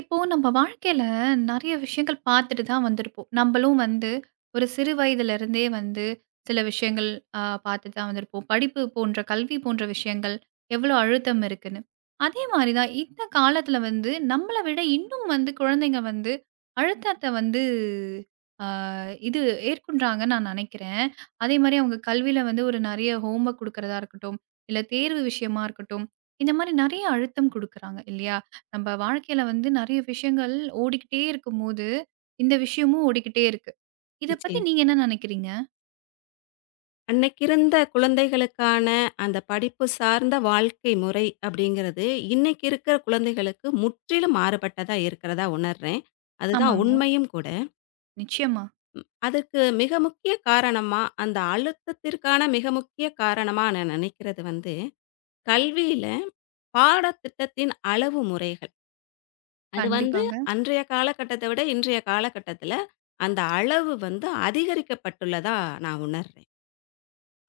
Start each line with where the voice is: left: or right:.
right: இப்போ நம்ம வாழ்க்கையில நெறைய விஷயங்கள் பார்த்துட்டு தான் வந்திருப்போம். நம்மளும் வந்து ஒரு சிறு வயதிலிருந்தே வந்து சில விஷயங்கள் பார்த்துட்டு தான் வந்திருப்போம். படிப்பு போன்ற கல்வி போன்ற விஷயங்கள் எவ்வளோ அழுத்தம் இருக்குன்னு. அதே மாரி தான் இந்த காலத்தில வந்து நம்மள விட இன்னும் வந்து குழந்தைங்க வந்து அழுத்தத்த வந்து அ இது ஏற்கொண்றாங்கன்னு நான் நெனைக்கிறேன். அதே மாரி அவங்க கல்வியில வந்து ஒரு நெறைய ஹோம்வொர்க் குடுக்கிறதா இருக்கட்டும், இல்ல தேர்வு விஷயமா இருக்கட்டும், இந்த மாரி நெறைய அழுத்தம் குடுக்குறாங்க இல்லையா? நம்ம வாழ்க்கையில வந்து நெறைய விஷயங்கள் ஓடிக்கிட்டே இருக்கும்போது, இந்த விஷயமும் ஓடிக்கிட்டே இருக்கு. இத பத்தி
left: நிச்சயம்.
right: நீங்க என்ன நெனைக்கிறீங்க?
left: அன்னைக்கு இருந்த குழந்தைகளுக்கான அந்த படிப்பு சார்ந்த வாழ்க்கை முறை அப்படிங்கிறது, இன்னைக்கு இருக்கிற குழந்தைகளுக்கு முற்றிலும் மாறுபட்டதா இருக்கிறதா உணர்றேன். அதுதான்
right: ஆமாங்க.
left: உண்மையும் கூட.
right: நிச்சயமா.
left: அதுக்கு மிக முக்கிய காரணமா, அந்த அழுத்தத்திற்கான மிக முக்கிய காரணமா நான் நினைக்கிறது வந்து, கல்வியில பாடத்திட்டத்தின் அளவு முறைகள். அது வந்து
right: கண்டிப்பாங்க.
left: அன்றைய காலகட்டத்த விட இன்றைய காலகட்டத்தில, அந்த அளவு வந்து அதிகரிக்கப்பட்டுள்ளதா நான் உணர்றேன்.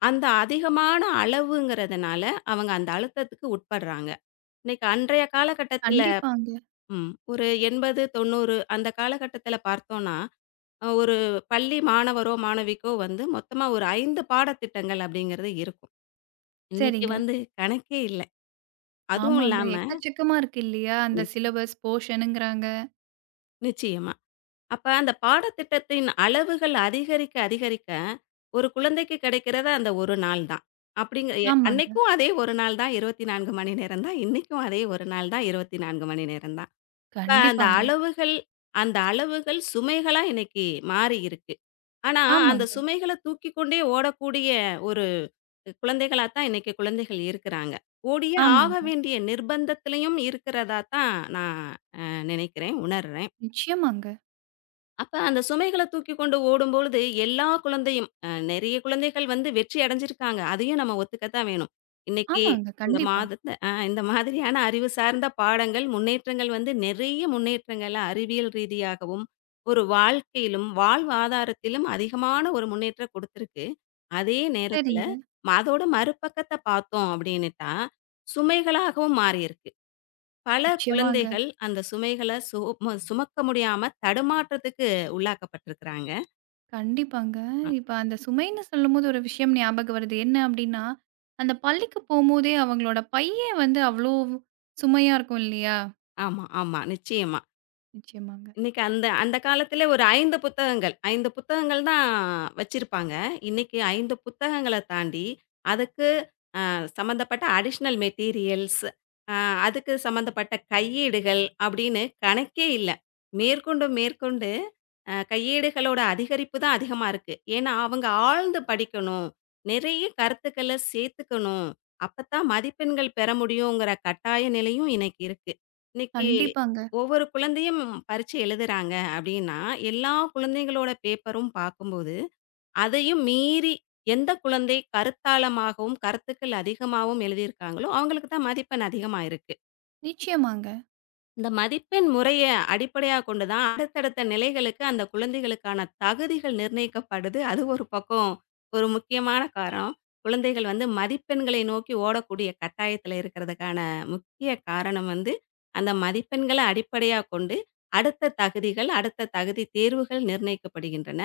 left: அந்த அதிகமான அளவுங்கிறதுனால, அவங்க அந்த அழுத்தத்துக்கு உட்படுறாங்க. இன்னைக்கு அன்றைய காலகட்டத்தில
right: கண்டிப்பாங்க.
left: ஒரு 80, 90 அந்த காலகட்டத்தில பார்த்தோம்னா, ஒரு பள்ளி மாணவரோ, மாணவிக்கோ வந்து மொத்தமா ஒரு 5 பாடத்திட்டங்கள் அப்படிங்கிறது இருக்கும். இன்னைக்கு
right: சரிங்க.
left: வந்து கணக்கே இல்ல. அதுவும்
right: ஆமாங்க.
left: இல்லாம
right: எக்கச்சக்கமா இருக்கு இல்லையா? அந்த
left: நிச்சயம்,
right: சிலபஸ், போர்ஷனுங்கிறாங்க.
left: நிச்சயமா. அப்ப அந்த பாடத்திட்டத்தின் அளவுகள் அதிகரிக்க, அதிகரிக்க ஒரு குழந்தைக்கு கிடைக்கிறது அந்த 1 நாள் தான். அப்படிங்க எ
right: ஆமாங்க.
left: அன்னைக்கும் அதே 1 நாள் தான், 24 மணி நேரம் தான். இன்னைக்கும் அதே 1 நாள் தான், 24 மணி நேரம் தான். அப்ப அந்த
right: கண்டிப்பாங்க.
left: அளவுகள் அந்த அளவுகள் சுமைகளா இன்னைக்கு மாறி இருக்கு. ஆனா, அந்த
right: ஆமாங்க,
left: சுமைகள தூக்கிக் கொண்டே ஓடக்கூடிய ஒரு குழந்தைகளா தான் இன்னைக்கு குழந்தைகள் இருக்கிறாங்க. ஓடியே ஆக
right: ஆமாங்க.
left: வேண்டிய நிர்பந்தத்திலயும் இருக்கிறதா தான் நான் நினைக்கிறேன், உணர்றேன்.
right: நிச்சயமாங்க.
left: அப்ப அந்த சுமைகள தூக்கிக் கொண்டு ஓடும்பொழுது, எல்லா குழந்தையும் அ நெறைய குழந்தைகள் வந்து வெற்றி அடைஞ்சிருக்காங்க. அதையும் நம்ம ஒத்துக்கத்தான் வேணும். இன்னைக்கு
right: ஆமாங்க.
left: இந்த
right: கண்டிப்பா.
left: மாதத்த அ இந்த மாதிரியான அறிவு சார்ந்த பாடங்கள், முன்னேற்றங்கள் வந்து நெறைய முன்னேற்றங்கள் அறிவியல் ரீதியாகவும், ஒரு வாழ்க்கையிலும், வாழ்வாதாரத்திலும் அதிகமான ஒரு முன்னேற்றம் குடுத்திருக்கு. அதே நேரத்துல,
right: சரிங்க.
left: அதோட மறுபக்கத்த பார்த்தோம் அப்படின்னுட்டா, சுமைகளாகவும் மாறியிருக்கு. பல
right: நிச்சயமாங்க.
left: குழந்தைகள் அந்த சுமைகள சு ம சுமக்க முடியாம தடுமாற்றத்துக்கு உள்ளாக்கப்பட்டிருக்கிறாங்க.
right: கண்டிப்பாங்க.
left: அ
right: இப்ப அந்த சுமைன்னு சொல்லும்போது ஒரு விஷயம் ஞாபகம் வருது. என்ன அப்டின்னா, அந்த பள்ளிக்கு போம்போதே அவங்களோட பையே வந்து அவ்ளோ சுமையா இருக்கும் இல்லையா?
left: ஆமா, ஆமா. நிச்சயமா.
right: நிச்சயமாங்க.
left: இன்னைக்கு அந்த அந்த காலத்திலே ஒரு 5 புத்தகங்கள் தான் வச்சிருப்பாங்க. இன்னைக்கு 5 புத்தகங்கள தாண்டி, அதுக்கு சம்மந்தப்பட்ட அடிஷ்னல் மெட்டீரியல்ஸ், அ அதுக்கு சம்மந்தப்பட்ட கையேடுகள் அப்படின்னு கணக்கே இல்ல. மேற்கொண்டு, மேற்கொண்டு கையேடுகளோட அதிகரிப்பு தான் அதிகமா இருக்கு. ஏன்னா, அவங்க ஆழ்ந்து படிக்கணும். நிறைய கருத்துக்கள சேர்த்துக்கணும். அப்பத்தான் மதிப்பெண்கள் பெற முடியுங்கிற கட்டாய நிலையும் இன்னைக்கு இருக்கு. இன்னைக்கு
right: கண்டிப்பாங்க.
left: ஒவ்வொரு குழந்தையும் பரீட்சை எழுதுறாங்க அப்படின்னா, எல்லா குழந்தைங்களோட பேப்பரும் பார்க்கும்போது அதையும் மீறி எந்த குழந்தை கருத்தாளமாகவும், கருத்துக்கள் அதிகமாகவும் எழுதியிருக்காங்களோ, அவங்களுக்கு தான் மதிப்பெண் அதிகமா இருக்கு.
right: நிச்சயமாங்க.
left: இந்த மதிப்பெண் முறைய அடிப்படையா கொண்டு தான், அடுத்தடுத்த நிலைகளுக்கு அந்த குழந்தைகளுக்கான தகுதிகள் நிர்ணயிக்கப்படுது. அது ஒரு பக்கம் ஒரு முக்கியமான காரணம். குழந்தைகள் வந்து மதிப்பெண்களை நோக்கி ஓடக்கூடிய கட்டாயத்தில இருக்கிறதுக்கான முக்கிய காரணம் வந்து, அந்த மதிப்பெண்கள அடிப்படையா கொண்டு, அடுத்த தகுதிகள், அடுத்த தகுதி தேர்வுகள் நிர்ணயிக்கப்படுகின்றன.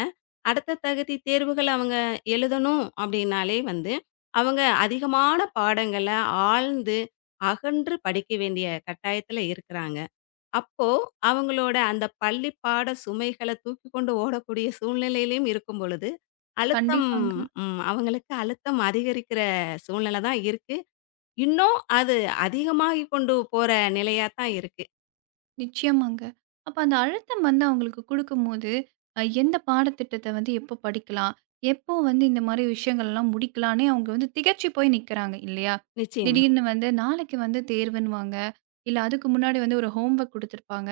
left: அடுத்த தகுதி தேர்வுகள் அவங்க எழுதணும் அப்படின்னாலே வந்து, அவங்க அதிகமான பாடங்கள ஆழ்ந்து, அகன்று படிக்க வேண்டிய கட்டாயத்தில இருக்கிறாங்க. அப்போ அவங்களோட அந்த பள்ளி பாட சுமைகள தூக்கிக் கொண்டு ஓடக்கூடிய சூழ்நிலையிலயும் இருக்கும் பொழுது, அழுத்தம்,
right: கண்டிப்பாங்க.
left: அவங்களுக்கு அழுத்தம் அதிகரிக்கிற சூழ்நிலை தான் இருக்கு. இன்னும் அது அதிகமாகிக் கொண்டு போற நிலையா தான் இருக்கு.
right: நிச்சயமாங்க. அப்ப அந்த அழுத்தம் வந்து அவங்களுக்கு குடுக்கும்போது, எந்த பாடத்திட்டத்த வந்து எப்போ படிக்கலாம்? எப்போ வந்து இந்த மாரி விஷயங்கள்லாம் முடிக்கலான்னே அவங்க வந்து திகச்சு போய் நிக்கிறாங்க இல்லையா?
left: நிச்சயமா,
right: திடீர்னு வந்து நாளைக்கு வந்து தேர்வுன்னுவாங்க. இல்ல அதுக்கு முன்னாடி வந்து ஒரு ஹோம் ஒர்க் குடுத்துருப்பாங்க.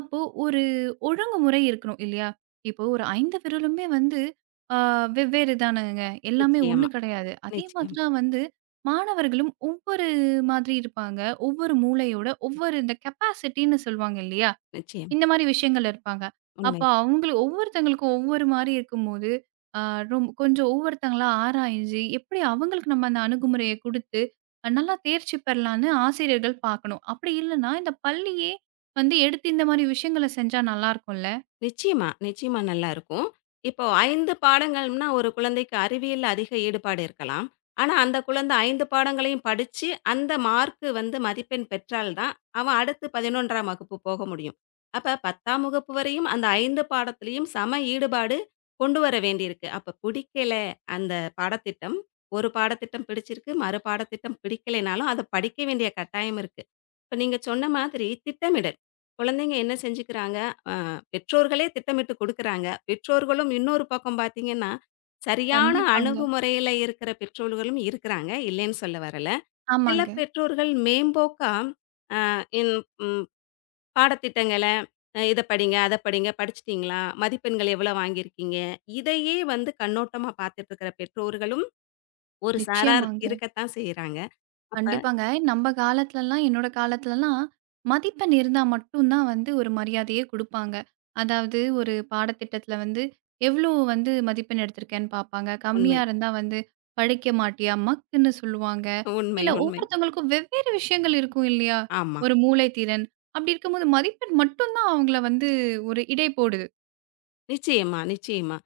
right: அப்போ ஒரு ஒழுங்குமுறை இருக்கணும் இல்லையா? இப்போ ஒரு 5 விரலுமே வந்து ஆ வெவ்வேறு தானங்க. எல்லாமே ஒண்ணு
left: நிச்சயமா,
right: கெடையாது. அதே மாதிரி
left: நிச்சயம்,
right: தான் வந்து மாணவர்களும் ஒவ்வொரு இது மாதிரி இருப்பாங்க. ஒவ்வொரு மூளையோட ஒவ்வொரு இந்த கெப்பாசிட்டின்னு சொல்லுவாங்க இல்லையா?
left: நிச்சயம்.
right: இந்த மாரி விஷயங்கள் இருப்பாங்க. அப்ப
left: உண்மை.
right: அவங்கள ஒவ்வொருத்தவங்களுக்கும் ஒவ்வொரு மாரி இருக்கும்போது, அ ரொம் கொஞ்சம் ஒவ்வொருத்தங்களா ஆராய்ஞ்சு, எப்படி அவங்களுக்கு நம்ம அந்த அணுகுமுறைய குடுத்து, நல்லா தேர்ச்சி பெறலான்னு ஆசிரியர்கள் பார்க்கணும். அப்படி இல்லன்னா, இந்த பள்ளியே வந்து எடுத்து இந்த மாரி விஷயங்கள செஞ்சா நல்லாருக்கும்ல?
left: நிச்சயமா, நிச்சயமா நல்லாருக்கும். இப்போ 5 பாடங்கள்னா, ஒரு குழந்தைக்கு அறிவியல்ல அதிக ஈடுபாடு இருக்கலாம். ஆனா, அந்த குழந்தை 5 பாடங்களையும் படிச்சு, அந்த மார்க்கு வந்து மதிப்பெண் பெற்றால் தான், அவன் அடுத்து 11ஆம் வகுப்பு போக முடியும். அப்ப 10ஆம் வகுப்பு வரையும் அந்த 5 பாடத்திலயும் சம ஈடுபாடு கொண்டு வர வேண்டியிருக்கு. அப்ப பிடிக்கல அந்த பாடத்திட்டம், ஒரு பாடத்திட்டம் பிடிச்சிருக்கு, மறு பாடத்திட்டம் பிடிக்கலைனாலும், அத படிக்க வேண்டிய கட்டாயம் இருக்கு. இப்ப நீங்க சொன்ன மாதிரி திட்டமிடல். குழந்தைங்க என்ன செஞ்சுக்கிறாங்க? அ பெற்றோர்களே திட்டமிட்டு குடுக்குறாங்க. பெற்றோர்களும் இன்னொரு பக்கம் பார்த்தீங்கன்னா, சரியான
right: கண்டிப்பாங்க.
left: அணுகுமுறையில இருக்கிற பெற்றோர்களும் இருக்கிறாங்க. இல்லைன்னு சொல்ல வரல. சில
right: ஆமாங்க.
left: பெற்றோர்கள் மேம்போக்கா அ இன் ம் பாடத்திட்டங்கள இத படிங்க, அத படிங்க, படிச்சுட்டீங்களா? மதிப்பெண்கள் எவ்வளோ வாங்கியிருக்கீங்க? இதையே வந்து கண்ணோட்டமா பார்த்துட்டு இருக்கிற பெற்றோர்களும் ஒரு சாரார்
right: நிச்சயமாங்க.
left: இருக்கத்தான் செய்றாங்க. அப்ப
right: கண்டிப்பாங்க. நம்ப காலத்துலலாம் என்னோட காலத்துலலாம், மதிப்பெண் இருந்தா மட்டும் தான் வந்து ஒரு மரியாதையே குடுப்பாங்க. அதாவது ஒரு பாடத்திட்டத்துல வந்து, எவ்ளோ வந்து மதிப்பெண் எடுத்திருக்கேன்னு பாப்பாங்க.
left: உண்மை,
right: கம்மியா இருந்தா வந்து, "படிக்க மாட்டியா? மக்குன்னு" சொல்லுவாங்க.
left: உண்மை,
right: இல்ல
left: உண்மை.
right: ஒவ்வொருத்தவங்களுக்கும் வெவ்வேறு விஷயங்கள் இருக்கும் இல்லையா?
left: ஆமா.
right: ஒரு மூளை திறன். அப்படி இருக்கும்போது மதிப்பெண் மட்டும் தான் அவங்கள வந்து ஒரு இடைப்போடுது.
left: நிச்சயமா, நிச்சயமா.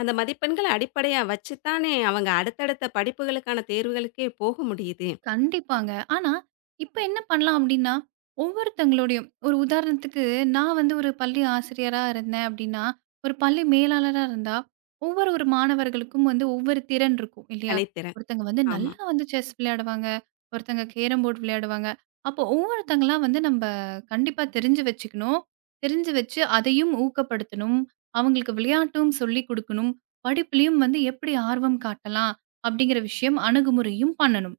left: அந்த மதிப்பெண்கள அடிப்படையா வச்சு தானே அவங்க அடுத்தடுத்த படிப்புகளுக்கான தேர்வுகளுக்கே போக முடியுது.
right: கண்டிப்பாங்க. ஆனா, இப்ப என்ன பண்ணலாம் அப்டின்னா, ஒவ்வொருத்தங்களுடையும் ஒரு உதாரணத்துக்கு நான் வந்து ஒரு பள்ளி ஆசிரியரா இருந்தேன் அப்டின்னா, ஒரு பள்ளி மேலாளரா இருந்தா, ஒவ்வொரு ஒரு மாணவர்களுக்கும் வந்து ஒவ்வொரு திறன் இருக்கும் இல்லையா?
left: தனித்திறன்.
right: ஒருத்தங்க வந்து
left: ஆமா.
right: நல்லா வந்து செஸ் விளையாடுவாங்க, ஒருத்தங்க கேரம் போர்ட் விளையாடுவாங்க. அப்போ ஒவ்வொருத்தங்களா வந்து நம்ப கண்டிப்பா தெரிஞ்சு வச்சுக்கணும். தெரிஞ்சு வச்சு அதையும் ஊக்கப்படுத்தணும். அவங்களுக்கு விளையாட்டும் சொல்லிக் குடுக்கணும். படிப்பிலயும் வந்து எப்படி ஆர்வம் காட்டலாம்? அப்டிங்கிற விஷயம் அணுகுமுறையும் பண்ணணும்.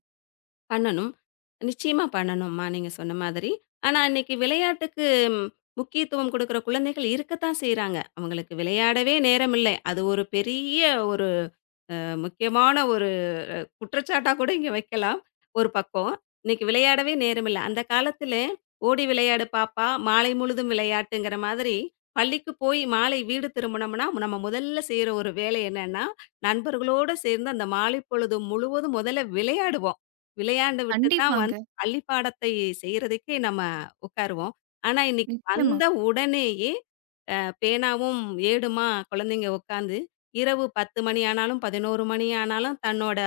left: பண்ணணும். நிச்சயமா பண்ணணும்மா, நீங்க சொன்ன மாதிரி. ஆனா இன்னைக்கு விளையாட்டுக்கு ம், முக்கியத்துவம் குடுக்குற குழந்தைகள் இருக்கத்தான் செய்றாங்க. அவங்களுக்கு விளையாடவே நேரம் இல்லை. அது ஒரு பெரிய ஒரு முக்கியமான குற்றச்சாட்டா கூட இங்க வைக்கலாம். ஒரு பக்கம். இன்னைக்கு விளையாடவே நேரமில்ல. அந்த காலத்தில "ஓடி விளையாடு பாப்பா, மாலை முழுதும் விளையாட்டுங்கிற" மாதிரி பள்ளிக்கு போய் மாலை வீடு திரும்புனோம்னா, நம்ம முதல்ல செய்ற ஒரு வேலை என்னன்னா, நண்பர்களோட சேர்ந்து அந்த மாலை பொழுது முழுவதும் முதல்ல விளையாடுவோம். விளையாண்டு விட்டு தான்
right: கண்டிப்பாங்க.
left: வந்து பள்ளி பாடத்தை செய்றதுக்கே நம்ம உட்காருவோம். ஆனா, இன்னைக்கு
right: நிச்சயமா.
left: வந்த உடனேயே பேனாவும் ஏடுமா குழந்தைங்க உட்காந்து, இரவு 10 மணி ஆனாலும், 11 மணி ஆனாலும் தன்னோட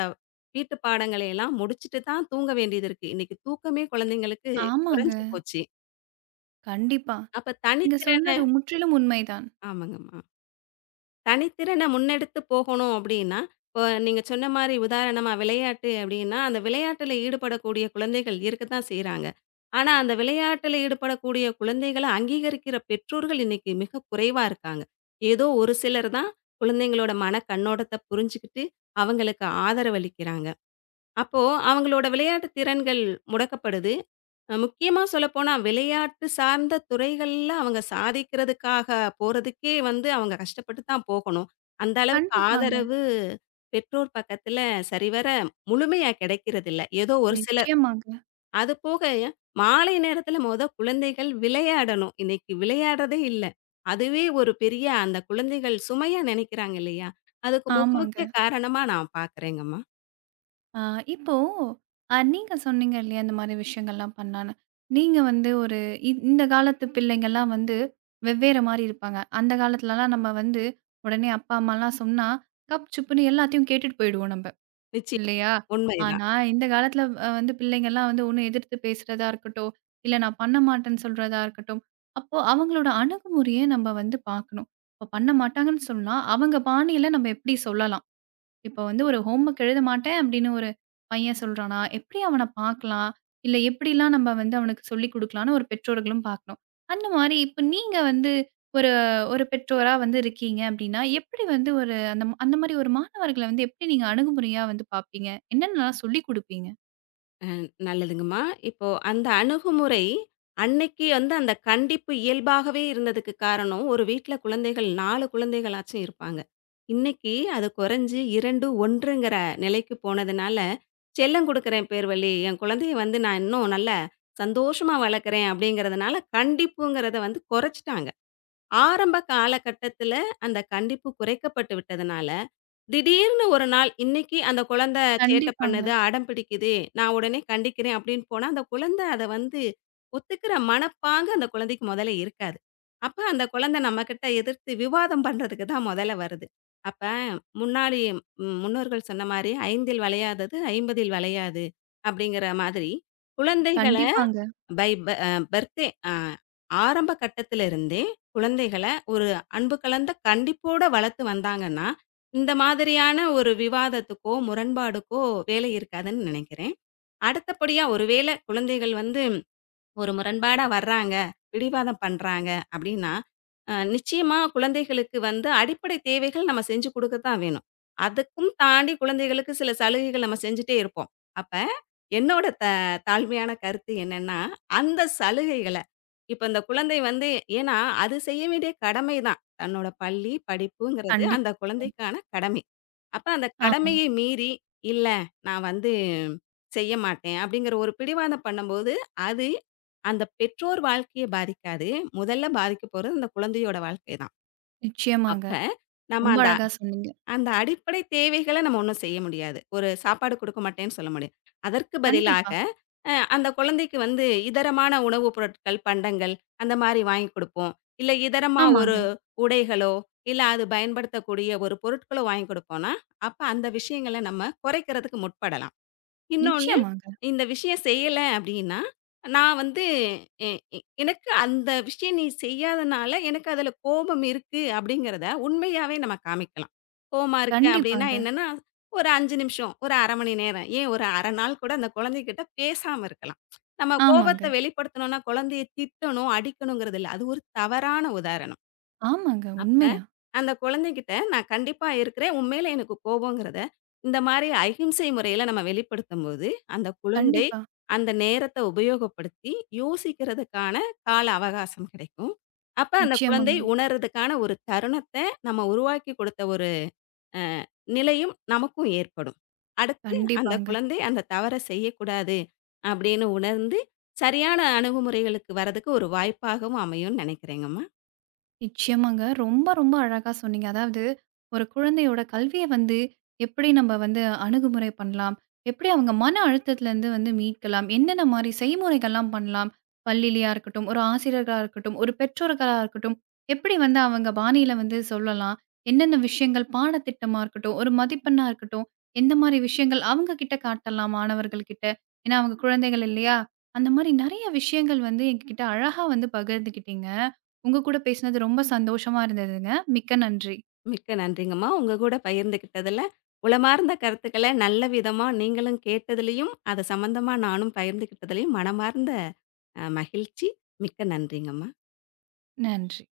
left: வீட்டு பாடங்களை எல்லாம் முடிச்சுட்டு தான் தூங்க வேண்டியது இருக்கு. இன்னைக்கு தூக்கமே குழந்தைங்களுக்கு
right: ஆமாங்க.
left: குறைஞ்சு போச்சு.
right: கண்டிப்பா.
left: அப்ப
right: நீங்க
left: தனித்திறன
right: சொன்னது முற்றிலும் உண்மைதான்.
left: ஆமாங்கம்மா. தனித்திறன முன்னெடுத்து போகணும் அப்படின்னா, இப்போ நீங்க சொன்ன மாரி உதாரணமா விளையாட்டு அப்படின்னா, அந்த விளையாட்டுல ஈடுபடக்கூடிய குழந்தைகள் இருக்கத்தான் செய்றாங்க. ஆனா, அந்த விளையாட்டுல ஈடுபடக்கூடிய குழந்தைகள அங்கீகரிக்கிற பெற்றோர்கள் இன்னைக்கு மிக குறைவா இருக்காங்க. ஏதோ ஒரு சிலர் தான் குழந்தைங்களோட மன கண்ணோட்டத்த புரிஞ்சுகிட்டு, அவங்களுக்கு ஆதரவளிக்கிறாங்க. அப்போ அவங்களோட விளையாட்டு திறன்கள் முடக்கப்படுது. முக்கியமா சொல்லப்போனா, விளையாட்டு சார்ந்த துறைகள்ல அவங்க சாதிக்கிறதுக்காக போறதுக்கே வந்து அவங்க கஷ்டப்பட்டு தான் போகணும். அந்த அளவுக்கு
right: கண்டிப்பாங்க.
left: ஆதரவு பெற்றோர் பக்கத்துல சரிவர முழுமையா கிடைக்கிறதில்ல. ஏதோ ஒரு சிலர்.
right: நிச்சயமாங்க.
left: அதுபோக மாலை நேரத்துல மொத குழந்தைகள் விளையாடணும். இன்னைக்கு விளையாடுறதே இல்ல. அதுவே ஒரு பெரிய அந்த குழந்தைகள் சுமையா நினைக்கிறாங்க இல்லையா? அதுக்கு மிக
right: ஆமாங்க.
left: முக்கிய காரணமா நான் பார்க்குறேங்கம்மா.
right: ஆ இப்போ நீங்க சொன்னீங்க இல்லையா, இந்த மாரி விஷயங்கள்லாம் பண்ணான்னு. நீங்க வந்து ஒரு இந்த காலத்து பிள்ளைங்கலாம் வந்து வெவ்வேற மாரி இருப்பாங்க. அந்த காலத்துலலாம் நம்ம வந்து உடனே அப்பா, அம்மாலாம் சொன்னா, கப், சுப்புன்னு எல்லாத்தையும் கேட்டுட்டு போயிடுவோம் நம்ப.
left: நிச்சயம்.
right: இல்லையா?
left: உண்மைதான்.
right: ஆனா, இந்த காலத்துல வந்து பிள்ளைங்கலாம் வந்து ஒண்ணு எதிர்த்து பேசுறதா இருக்கட்டும், இல்ல நான் பண்ண மாட்டேன்னு சொல்றதா இருக்கட்டும். அப்போ அவங்களோட அணுகுமுறைய நம்ம வந்து பார்க்கணும். இப்ப பண்ண மாட்டாங்கன்னு சொன்னா, அவங்க பாணியில நம்ம எப்படி சொல்லலாம்? இப்போ வந்து ஒரு ஹோம் ஒர்க் எழுத மாட்டேன் அப்படின்னு ஒரு பையன் சொல்றானா, எப்படி அவன பார்க்கலாம்? இல்ல எப்படிலாம் நம்ம வந்து அவனுக்கு சொல்லிக் குடுக்கலாம்ன்னு ஒரு பெற்றோர்களும் பார்க்கணும். அந்த மாரி இப்ப நீங்க வந்து ஒரு ஒரு பெற்றோரா வந்து இருக்கீங்க அப்படின்னா, எப்படி வந்து ஒரு அந்த அந்த மாரி ஒரு மாணவர்கள வந்து எப்படி நீங்க அணுகுமுறையா வந்து பார்ப்பீங்க? என்னென்னலாம் சொல்லிக் குடுப்பீங்க?
left: நல்லதுங்கம்மா. இப்போ அந்த அணுகுமுறை, அன்னைக்கு வந்து அந்த கண்டிப்பு இயல்பாகவே இருந்ததுக்கு காரணம், ஒரு வீட்ல குழந்தைகள் 4 குழந்தைகளாச்சும் இருப்பாங்க. இன்னைக்கு அது குறைஞ்சு 2, 1ங்கிற நிலைக்கு போனதுனால, செல்லம் குடுக்குறேன் பேர் வழி, என் குழந்தைய வந்து நான் இன்னும் நல்ல சந்தோஷமா வளர்க்குறேன் அப்படிங்கிறதுனால, கண்டிப்புங்கிறத வந்து குறைச்சுட்டாங்க. ஆரம்ப காலகட்டத்தில அந்த கண்டிப்பு குறைக்கப்பட்டு விட்டதுனால, திடீர்னு ஒரு நாள், "இன்னைக்கு அந்த குழந்தை சேட்டை
right: கண்டிப்பாங்க,
left: பண்ணுது, அடம் பிடிக்குது. நான் உடனே கண்டிக்கிறேன்" அப்படின்னு போனா, அந்த குழந்தை அத வந்து ஒத்துக்கிற மனப்பாங்கு அந்த குழந்தைக்கு மொதல்ல இருக்காது. அப்ப அந்த குழந்தை நம்மகிட்ட எதிர்த்து விவாதம் பண்றதுக்கு தான் மொதல்ல வருது. அப்ப முன்னாடி முன்னோர்கள் சொன்ன மாரி "ஐந்தில் வளையாதது ஐம்பதில் வளையாது" அப்படிங்கிற மாதிரி, குழந்தைகள
right: கண்டிப்பாங்க.
left: பை ப அ பர்த்டே அ ஆரம்ப கட்டத்திலிருந்தே குழந்தைகள ஒரு அன்பு கலந்த கண்டிப்போட வளர்த்து வந்தாங்கன்னா, இந்த மாதிரியான ஒரு விவாதத்துக்கோ, முரண்பாடுக்கோ வேலை இருக்காதுன்னு நினைக்கிறேன். அடுத்தபடியா, ஒருவேள குழந்தைகள் வந்து ஒரு முரண்பாடா வர்றாங்க, பிடிவாதம் பண்றாங்க அப்படின்னா, நிச்சயமா குழந்தைகளுக்கு வந்து அடிப்படை தேவைகள் நம்ம செஞ்சு குடுக்க தான் வேணும். அதுக்கும் தாண்டி குழந்தைகளுக்கு சில சலுகைகள் நம்ம செஞ்சுட்டே இருப்போம். அப்ப என்னோட த தாழ்மையான கருத்து என்னன்னா, அந்த சலுகைகள இப்ப இந்த குழந்தை வந்து ஏன்னா அது செய்ய வேண்டிய கடமை தான். தன்னோட பள்ளி படிப்புங்கிறது
right: கண்டி
left: அந்த குழந்தைக்கான கடமை. அப்ப அந்த
right: ஆமா.
left: கடமையை மீறி, "இல்ல நான் வந்து செய்ய மாட்டேன்" அப்படிங்கிற ஒரு பிடிவாதம் பண்ணும்போது, அது அந்த பெற்றோர் வாழ்க்கைய பாதிக்காது. முதல்ல பாதிக்க போறது அந்த குழந்தையோட வாழ்க்கை தான்.
right: நிச்சயமாங்க.
left: அப்ப நம்ம
right: ரொம்ப
left: அந்த
right: அழகா சொன்னீங்க.
left: அந்த அடிப்படை தேவைகள நம்ம ஒண்ணும் செய்ய முடியாது. ஒரு சாப்பாடு குடுக்க மாட்டேன்னு சொல்ல முடியாது. அதற்கு பதிலாக
right: கண்டிப்பா.
left: அந்த குழந்தைக்கு வந்து இதரமான உணவுப் பொருட்கள், பண்டங்கள் அந்த மாரி வாங்கி குடுப்போம். இல்ல இதரமா ஒரு
right: ஆமாங்க.
left: உடைகளோ, இல்ல அது பயன்படுத்தக்கூடிய ஒரு பொருட்களோ வாங்கி குடுப்போம்னா, அப்ப அந்த விஷயங்கள நம்ம குறைக்கிறதுக்கு முற்படலாம். இன்னொன்னு,
right: நிச்சயமாங்க.
left: இந்த விஷயம் செய்யல அப்டின்னா, நான் வந்து எ எ எனக்கு அந்த விஷயம் நீ செய்யாதனால, எனக்கு அதுல கோபம் இருக்கு அப்டிங்கிறத உண்மையாவே நம்ம காமிக்கலாம். கோவமா இருக்கு அப்டின்னா
right: கண்டிப்பாங்க.
left: என்னன்னா, ஒரு 5 நிமிஷம், ஒரு 1/2 மணி நேரம், ஏன் ஒரு 1/2 நாள் கூட அந்த குழந்தைகிட்ட பேசாம இருக்கலாம். நம்ம கோபத்த
right: ஆமாங்க.
left: வெளிப்படுத்தணும்னா, குழந்தைய திட்டணும், அடிக்கணுங்கிறது இல்ல. அது ஒரு தவறான உதாரணம்.
right: ஆமாங்க.
left: அப்ப,
right: உண்மையா.
left: அந்த குழந்தைகிட்ட நான் கண்டிப்பா இருக்கிறேன். உன் மேல எனக்கு கோபம்ங்கிறத, இந்த மாரி அகிம்சை முறையில நம்ம வெளிப்படுத்தும்போது, அந்த குழந்தை
right: கண்டிப்பா.
left: அந்த நேரத்த உபயோகப்படுத்தி யோசிக்கிறதுக்கான கால அவகாசம் கிடைக்கும். அப்ப அந்த குழந்தை
right: நிச்சயமாங்க.
left: உணர்றதுக்கான ஒரு தருணத்த நம்ம உருவாக்கி கொடுத்த ஒரு அ நிலையும் நமக்கும் ஏற்படும். அடுத்து அந்த
right: கண்டிப்பாங்க.
left: குழந்தை அந்த தவற செய்யக்கூடாது அப்படின்னு உணர்ந்து, சரியான அணுகுமுறைகளுக்கு வரதுக்கு ஒரு வாய்ப்பாகவும் அமையும்னு நினைக்கிறேங்கம்மா.
right: நிச்சயமாங்க. ரொம்ப, ரொம்ப அழகா சொன்னீங்க. அதாவது ஒரு குழந்தையோட கல்விய வந்து எப்படி நம்ம வந்து அணுகுமுறை பண்ணலாம்? எப்படி அவங்க மன அழுத்தத்திலருந்து வந்து மீட்கலாம்? என்னென்ன மாரி செய்முறைகள்லாம் பண்ணலாம்? பள்ளியிலயா இருக்கட்டும், ஒரு ஆசிரியர்களா இருக்கட்டும், ஒரு பெற்றோர்களா இருக்கட்டும், எப்படி வந்து அவங்க பாணியில வந்து சொல்லலாம்? என்னென்ன விஷயங்கள் பாடத்திட்டமா இருக்கட்டும், ஒரு மதிப்பெண்ணா இருக்கட்டும், எந்த மாரி விஷயங்கள் அவங்க கிட்ட காட்டலாம் மாணவர்கள் கிட்ட? ஏன்னா அவங்க குழந்தைகள் இல்லையா? அந்த மாரி நெறைய விஷயங்கள் வந்து எங்ககிட்ட அழகா வந்து பகிர்ந்துக்கிட்டீங்க. உங்க கூட பேசினது ரொம்ப சந்தோஷமா இருந்ததுங்க. மிக்க நன்றி.
left: மிக்க நன்றிங்கம்மா. உங்க கூட பகிர்ந்துக்கிட்டதுல, உளமார்ந்த கருத்துக்கள நல்ல விதமா நீங்களும் கேட்டதுலயும், அது சம்மந்தமா நானும் பகிர்ந்துக்கிட்டதுலயும் மனமார்ந்த மகிழ்ச்சி. மிக்க நன்றிங்கம்மா.
right: நன்றி.